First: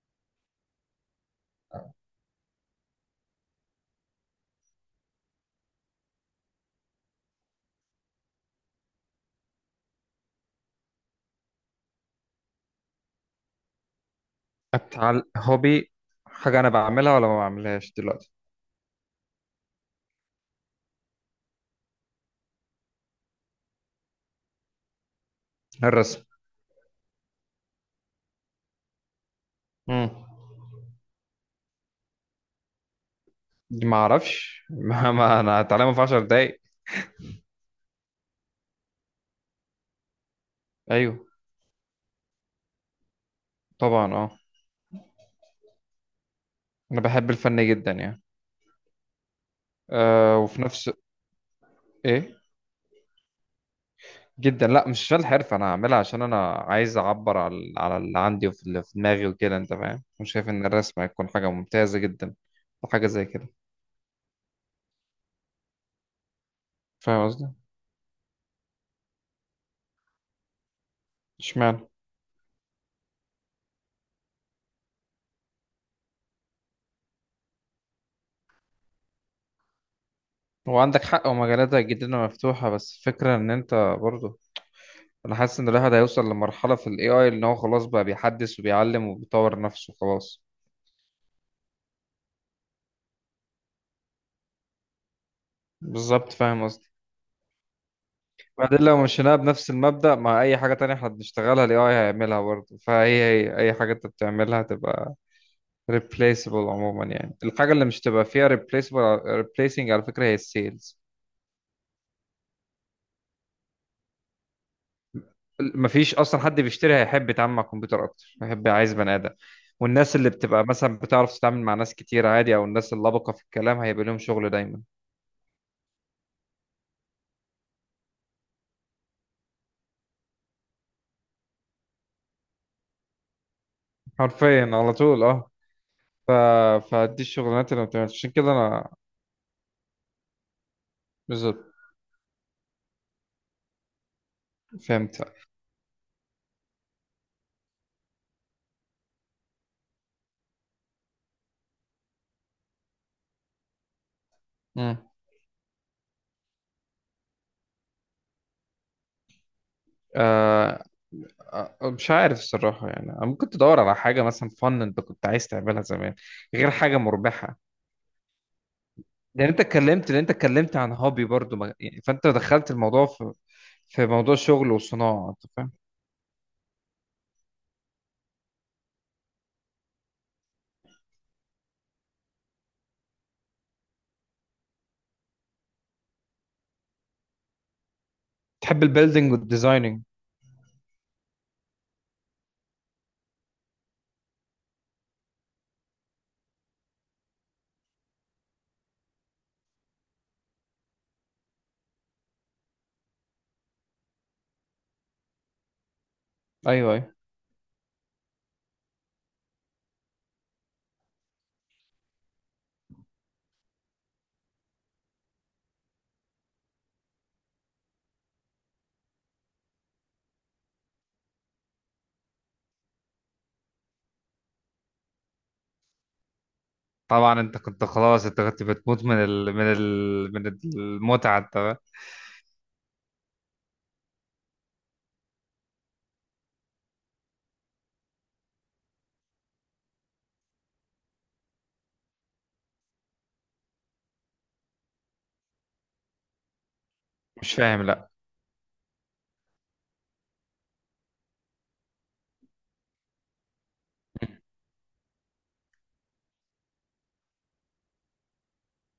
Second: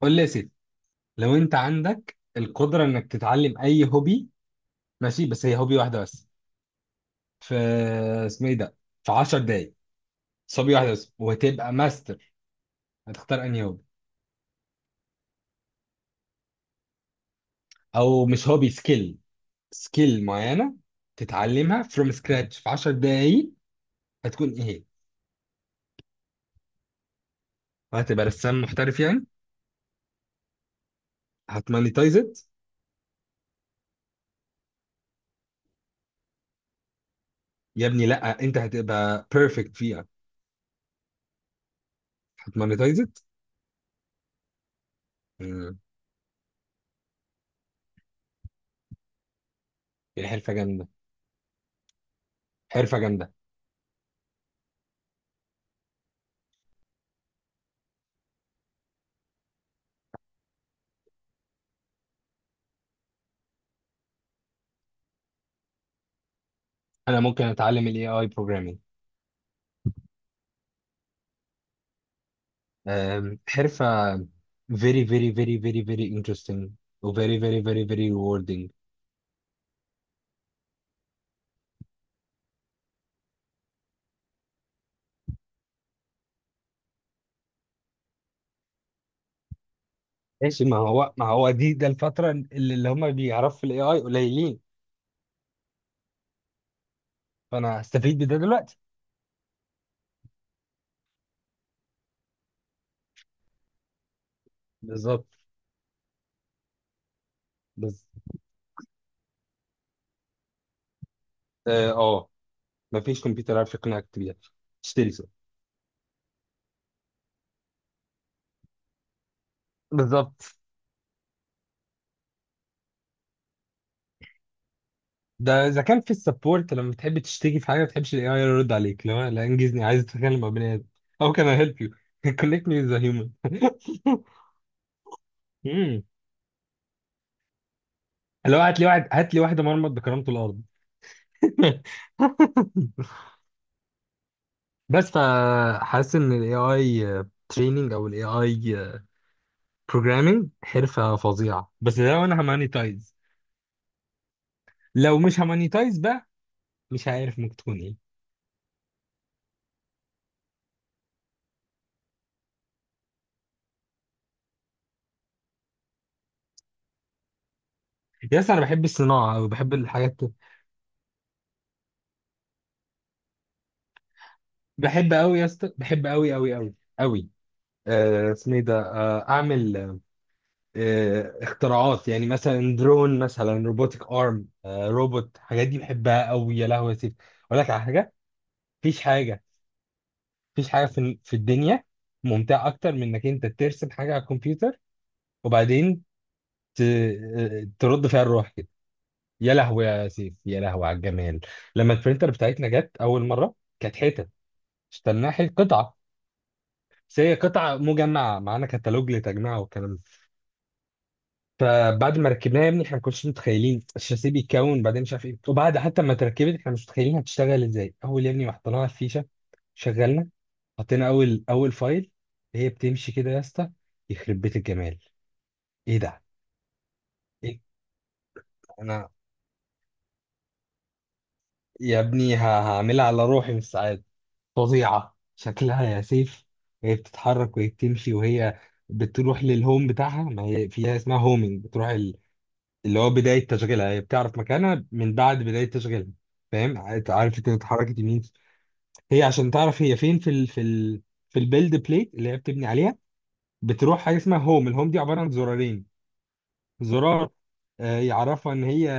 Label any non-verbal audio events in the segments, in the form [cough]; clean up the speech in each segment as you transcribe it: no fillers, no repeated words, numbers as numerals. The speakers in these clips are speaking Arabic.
قول لي يا سيدي، لو انت عندك القدره انك تتعلم اي هوبي. ماشي، بس هي هوبي واحده بس في، اسمه ايه ده، في 10 دقايق. بس هوبي واحده بس وهتبقى ماستر. هتختار انهي هوبي؟ هوبي. حاجة أنا بعملها ولا ما بعملهاش او دلوقتي؟ مش هوبي، سكيل. سكيل معينه تتعلمها فروم سكراتش في 10 دقايق. هتكون ايه هي؟ الرسم. وهتبقى رسام محترف يعني. مم. هتمونيتايز ات. ما أعرفش [laughs] ما أنا هتعلمه في عشر دقايق. يا ابني لا انت هتبقى بيرفكت فيها. أيوه. هتمونيتايز ات. طبعا، أه. أنا بحب الفن جدا يعني. دي أه، حرفه وفي جامده. نفس... إيه. حرفه جامده. جدا، لا مش عشان الحرفة، أنا هعملها عشان أنا عايز أعبر على على اللي عندي وفي اللي في دماغي وكده. أنت فاهم؟ مش شايف إن الرسم هيكون حاجة ممتازة جدا وحاجة زي كده؟ انا فاهم ممكن قصدي؟ اتعلم الاي اي بروجرامينج. اشمعنى؟ حرفة very very very very very interesting و very very very very rewarding. هو عندك حق ومجالاتها جدا مفتوحة، بس الفكرة إن أنت برضه... انا حاسس ان الواحد هيوصل لمرحلة في الاي اي ان هو خلاص بقى بيحدث وبيعلم وبيطور نفسه خلاص. ماشي، ما هو ده الفترة اللي هم بيعرفوا في الاي اي قليلين. بالظبط، فاهم قصدي. فانا هستفيد بده دلوقتي. بعدين لو مشيناها بنفس المبدأ مع اي حاجة تانية احنا بنشتغلها، الاي اي هيعملها برضه، فهي هي اي حاجة انت بتعملها تبقى بالظبط. replaceable عموما يعني. الحاجة اللي مش بس تبقى فيها replaceable replacing على فكرة هي السيلز. اه آه، ما فيش كمبيوتر عارف يقنعك بيها تشتري سوق. مفيش اصلا حد بيشتري هيحب يتعامل مع الكمبيوتر اكتر، هيحب عايز بني ادم. والناس اللي بالظبط. بتبقى مثلا بتعرف تتعامل مع ناس كتير عادي، او الناس اللبقة في الكلام هيبقى لهم شغل دايما. ده اذا كان في السبورت، لما بتحب تشتكي في حاجه ما بتحبش الاي اي يرد عليك. لو لا انجزني، عايز اتكلم مع بني ادم. How can I help you? [laughs] Connect me with a human. [laughs] حرفيا على طول، اه. مم. ف... فدي الشغلانات اللي ما بتعملش، عشان كده لو هات لي انا. واحد، هات لي واحده مرمط بكرامته الارض. بالظبط. [laughs] بس فهمت. فحاسس ان الاي اي تريننج او الاي اي بروجرامنج حرفه فظيعه، بس لو انا همانيتايز. مم. لو مش همانيتايز بقى مش عارف ممكن تكون ايه. آه... مش عارف الصراحة يعني. ممكن تدور على حاجة مثلا فن انت كنت عايز تعملها زمان، غير حاجة مربحة. يا اسطى انا بحب الصناعه او لان انت بحب اتكلمت، الحاجات. لان انت اتكلمت عن هوبي برضو يعني، فانت دخلت الموضوع في في موضوع شغل بحب وصناعة، قوي انت يا فاهم. اسطى، بحب قوي قوي قوي قوي. اسمه ايه ده، اعمل، اختراعات يعني، مثلا درون، مثلا روبوتك ارم، روبوت. الحاجات دي بحبها قوي. يا لهوي يا سيف، اقول لك على حاجه. تحب مفيش البيلدينج حاجه، والديزايننج. في الدنيا ممتعه اكتر من انك انت ترسم حاجه على الكمبيوتر وبعدين ت... ترد فيها الروح كده. يا لهوي يا سيف، يا لهوي على الجمال. لما البرينتر بتاعتنا جت اول مره كانت حتت، اشتريناها قطعه. ايوه، ايوه. بس هي قطعه مجمعه، معانا كتالوج لتجميعها والكلام ده. فبعد ما ركبناها يا ابني، احنا ما كناش متخيلين الشاسيه بيتكون بعدين مش عارف ايه. وبعد حتى ما اتركبت احنا مش متخيلين هتشتغل ازاي. اول يا ابني ما حطيناها الفيشه، شغلنا، حطينا اول فايل، هي بتمشي كده يا اسطى. يخرب بيت الجمال، ايه ده. طبعا انت ايه، كنت خلاص، انت كنت بتموت انا من المتعة، انت. يا ابني هعملها على روحي من السعاده. فظيعه شكلها يا سيف. هي بتتحرك وهي بتمشي وهي بتروح للهوم بتاعها، ما هي فيها اسمها هومينج. بتروح اللي هو بداية تشغيلها، هي بتعرف مكانها من بعد بداية تشغيلها. فاهم؟ عرفت ان مش فاهم، اتحركت لا. يمين، هي عشان تعرف هي فين في ال في البيلد بليت اللي هي بتبني عليها، بتروح حاجة اسمها هوم. الهوم دي عبارة عن زرارين. زرار يعرفها ان هي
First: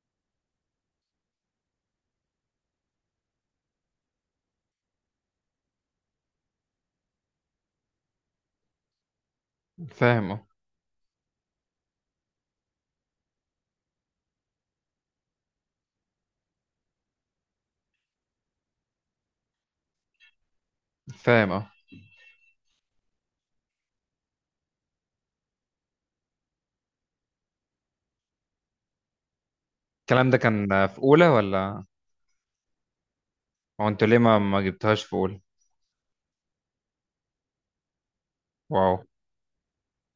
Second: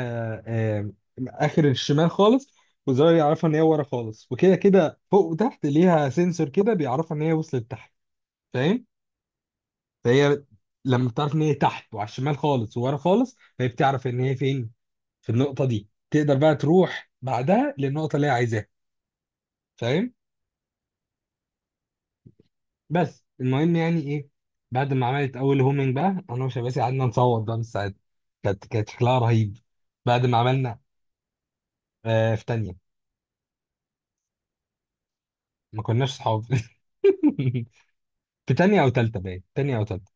آه، اخر الشمال خالص، وزرار يعرفها ان هي ورا خالص، وكده كده فوق وتحت ليها سنسور كده بيعرفها ان هي وصلت تحت. فاهم؟ فاهم، فهي اه. لما بتعرف ان هي تحت وعلى الشمال خالص وورا خالص، فهي بتعرف ان هي فين في النقطة دي. تقدر بقى تروح بعدها للنقطة اللي هي عايزاها. فاهم؟ فاهم، اه. بس المهم يعني ايه، بعد ما عملت اول هومينج بقى انا وشباسي قعدنا نصوت بقى من الساعات. كانت شكلها رهيب. بعد الكلام ما ده عملنا، كان في اولى ولا... آه في تانية. هو انتوا ليه ما جبتهاش في اولى؟ ما كناش صحاب. [laughs] في تانية او واو. تالتة، باين تانية او تالتة.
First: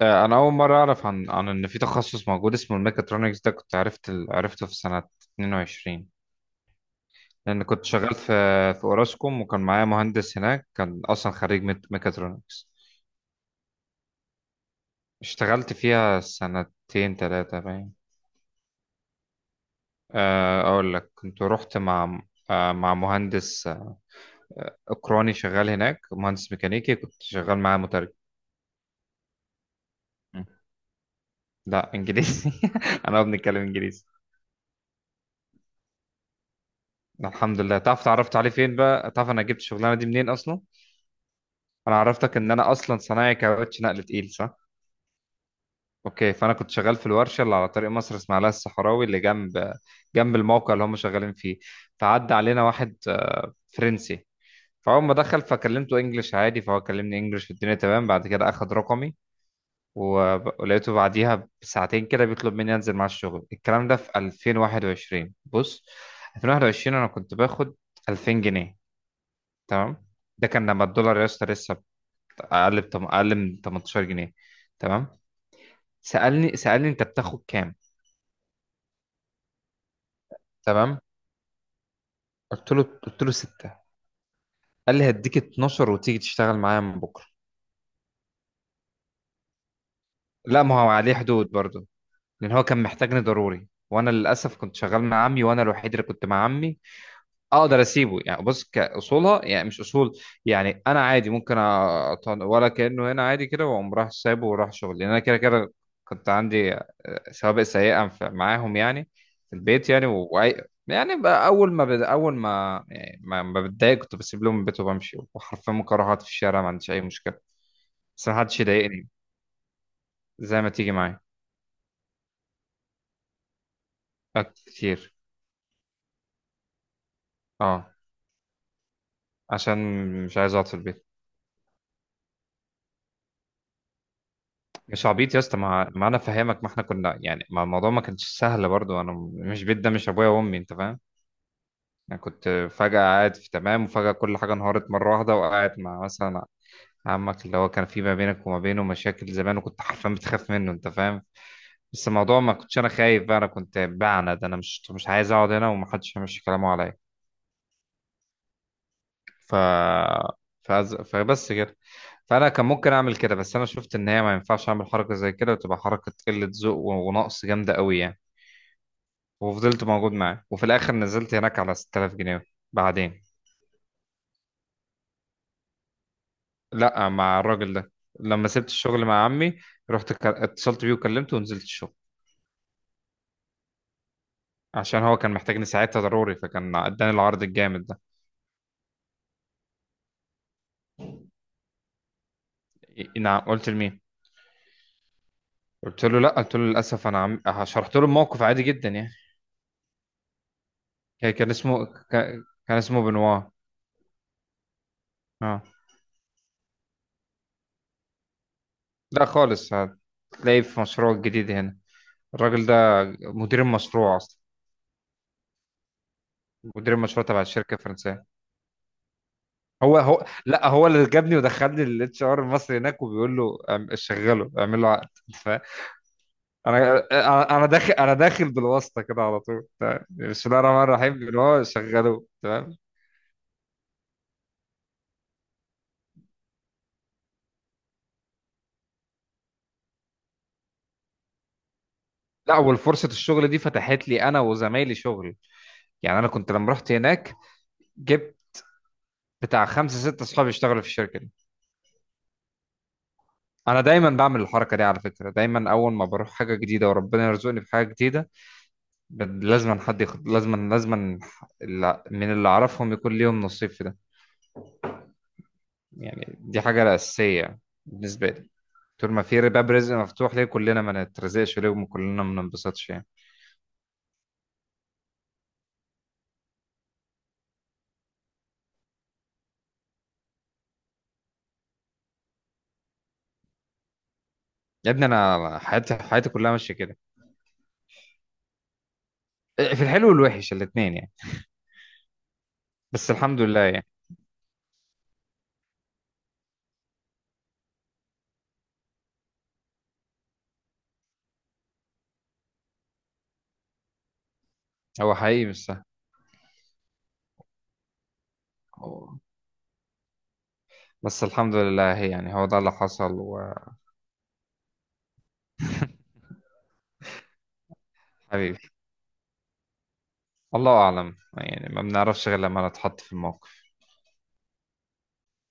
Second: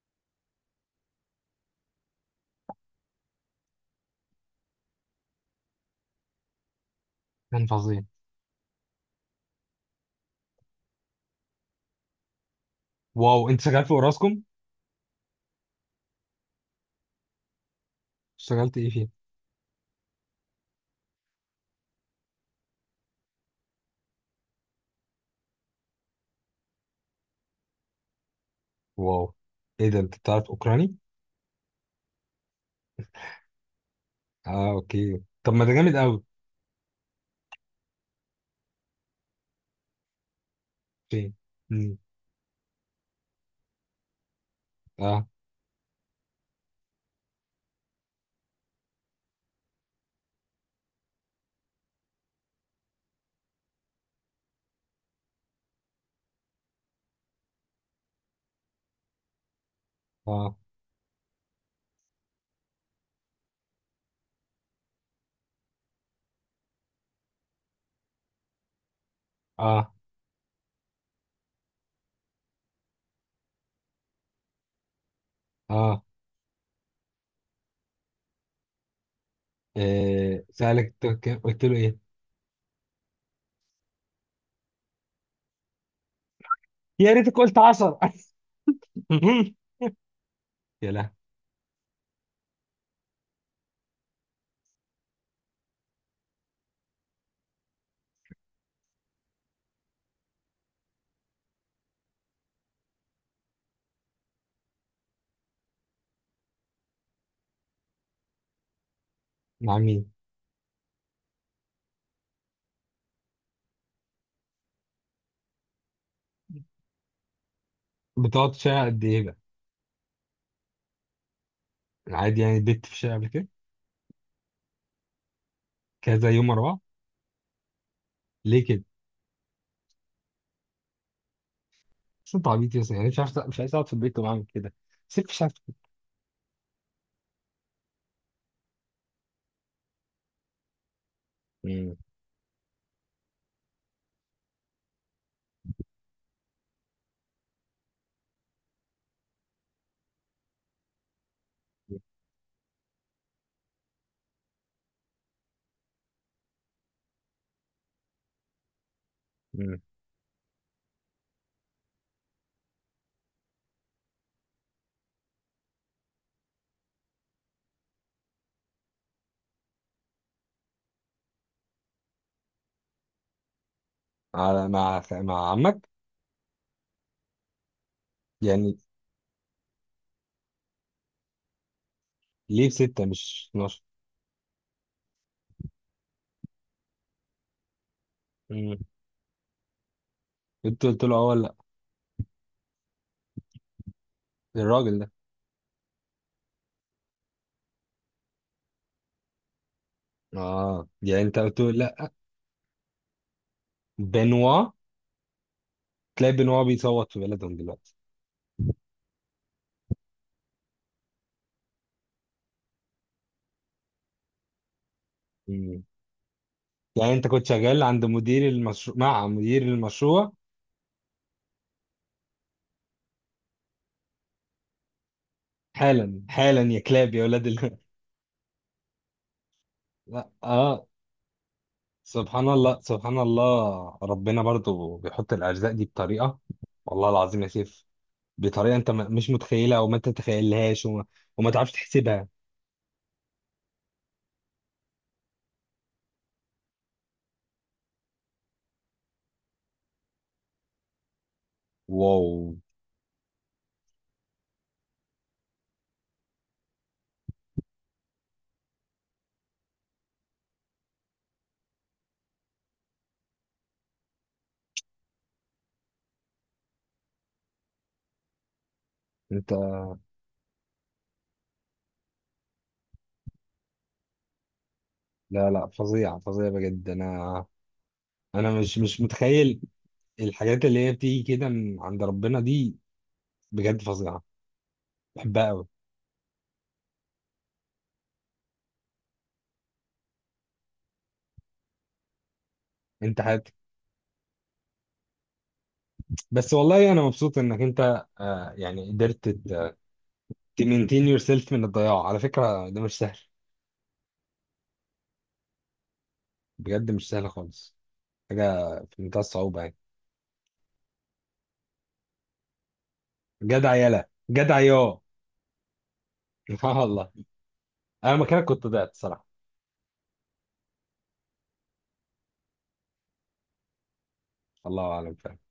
انا اول مره اعرف عن عن ان في تخصص موجود اسمه الميكاترونكس. ده كنت عرفت عرفته في سنه 22. لان كان كنت فظيع. شغال في في اوراسكوم، وكان معايا مهندس هناك كان اصلا خريج ميكاترونكس. واو، انت شغال في اوراسكوم؟ اشتغلت فيها سنتين ثلاثه باين. اشتغلت ايه فيها؟ اقول لك، كنت رحت مع مع مهندس اوكراني شغال هناك، مهندس ميكانيكي كنت شغال معاه مترجم. واو، ايه ده انت مم. بتعرف اوكراني؟ لا، انجليزي. [laughs] انا بنتكلم انجليزي. اه اوكي، طب ما ده جامد قوي. الحمد لله. تعرف اتعرفت عليه فين بقى؟ تعرف انا جبت الشغلانه دي منين اصلا؟ اوكي. انا مم. عرفتك ان انا اصلا صنايعي كاوتش نقل تقيل، صح؟ اه اوكي، فانا كنت شغال في الورشه اللي على طريق مصر اسماعيليه الصحراوي، اللي جنب الموقع اللي هم شغالين فيه. فعدى علينا واحد فرنسي. فاول ما دخل فكلمته انجلش عادي، فهو كلمني انجلش والدنيا تمام. بعد كده اخد رقمي، اه ولقيته بعديها بساعتين كده بيطلب مني انزل مع الشغل. الكلام ده في 2021، بص. 2021 انا كنت باخد 2000 جنيه. اه تمام. ده كان لما الدولار يا اسطى لسه اقل من 18 جنيه. تمام. اه. سالني انت بتاخد كام. سألك تمام. أنت كام، قلت له ايه؟ قلت له 6. قال لي هديك 12 وتيجي تشتغل معايا من يا بكره. ريتك قلت 10. [laughs] لا، ما هو يا لا. عليه حدود برضه. لان هو كان محتاجني ضروري، وانا للاسف كنت شغال مع عمي وانا الوحيد اللي كنت مع عمي. اقدر اسيبه يعني؟ بص كاصولها يعني، مش اصول. يعني انا عادي ممكن ولا كانه هنا عادي كده واقوم راح سايبه وراح شغل، لان انا كده كده كنت عندي سوابق سيئه معاهم يعني، في مع البيت يعني مين؟ يعني. بقى اول ما يعني ما بتضايق كنت بسيب لهم البيت وبمشي، وحرفيا ممكن اروح اقعد في الشارع ما عنديش اي مشكله. بس ما بتقعد في حدش الشارع قد يضايقني، ايه بقى؟ زي ما تيجي معايا. عادي يعني بت في الشارع قبل كده كتير. كذا يوم ورا بعض؟ اه. ليه كده؟ عشان مش عايز اقعد في البيت. بس انت عبيط يا اسطى. يعني مش عارف مش عايز اقعد في البيت وبعمل كده؟ مش سيب في. عبيط يا اسطى، ما انا فاهمك. ما احنا كنا يعني، ما الموضوع ما كانش سهل برضو، انا مش بيت ده مش ابويا وامي، انت فاهم. مم. انا كنت فجأة قاعد في تمام، وفجأة كل حاجة انهارت مرة واحدة، وقاعد مع مثلا عمك اللي هو كان في ما بينك وما بينه مشاكل زمان، وكنت حرفيا بتخاف منه، انت فاهم. بس الموضوع ما كنتش انا خايف، بقى انا كنت بعند، انا مش عايز اقعد هنا ومحدش يمشي كلامه عليا. ف مم. فبس كده. فانا كان ممكن اعمل كده، بس انا شفت ان هي ما ينفعش اعمل حركة زي كده، وتبقى حركة قلة ذوق ونقص جامدة قوي يعني. وفضلت موجود معاه، وفي الاخر نزلت هناك على 6000 جنيه. بعدين. على، مع مع عمك لا، مع الراجل ده، لما سبت يعني؟ الشغل مع عمي. اتصلت بيه وكلمته ونزلت الشغل. ليه ستة مش 12؟ عشان هو كان محتاجني ساعتها ضروري، فكان اداني العرض الجامد ده. مم. انت قلت له اه ولا إيه، نعم، قلت لمين؟ لا الراجل ده؟ قلت له لا، قلت له للاسف. انا شرحت له الموقف عادي جدا يعني. اه يعني كان انت كان قلت له اسمه. لا. كان اسمه بنوا. بنوا. اه. تلاقي بنوا بيصوت في بلدهم دلوقتي. لا، خالص. هتلاقيه في مشروع جديد هنا. الراجل ده مدير المشروع اصلا، مدير يعني انت المشروع تبع كنت الشركه شغال عند الفرنسيه. مدير المشروع، مع مدير هو المشروع؟ لا، هو اللي جابني ودخلني الاتش ار المصري هناك، وبيقول له شغله، اعمل له عقد. فانا. حالا حالا يا انا كلاب يا ولاد أنا ال... داخل بالواسطه كده على طول، تمام، [laughs] لا بسم الله الرحمن اه. الرحيم، اللي هو شغله سبحان تمام. الله سبحان الله، ربنا برضو بيحط الارزاق دي بطريقه، والله العظيم يا سيف، بطريقه انت مش متخيلها او ما تتخيلهاش، وما تعرفش تحسبها. لا، والفرصه الشغل دي فتحت لي انا وزمايلي شغل. يعني انا كنت لما رحت هناك، جبت بتاع خمسه سته اصحابي يشتغلوا في الشركه دي. واو. انا دايما بعمل الحركه دي على فكره، دايما اول ما بروح حاجه جديده وربنا يرزقني في حاجه جديده، لازما حد ياخد، لازما لازما من اللي اعرفهم يكون ليهم نصيب في ده. يعني دي حاجة أساسية بالنسبة لي. طول ما في انت، باب رزق مفتوح ليه، كلنا ما نترزقش ليه وكلنا ما ننبسطش يعني. لا لا فظيع فظيع بجد. انا مش متخيل الحاجات اللي هي بتيجي كده من عند ربنا دي. بجد فظيعه. يا ابني بحبها أنا قوي. حياتي، حياتي كلها ماشية كده، في الحلو والوحش الاتنين يعني، بس انت الحمد لله يعني. بس والله انا مبسوط انك انت، يعني قدرت تمينتين يور سيلف من الضياع. على فكره ده مش سهل. هو حقيقي مش سهل. بجد مش سهل خالص. حاجه في هو- منتهى الصعوبه يعني. بس الحمد لله، هي يعني هو ده اللي حصل. جدع يالا، جدع يا [laughs] اه. والله انا مكانك وحبيبي، كنت ضعت صراحه. الله أعلم يعني، ما بنعرفش غير لما نتحط في الموقف. الله اعلم فعلا.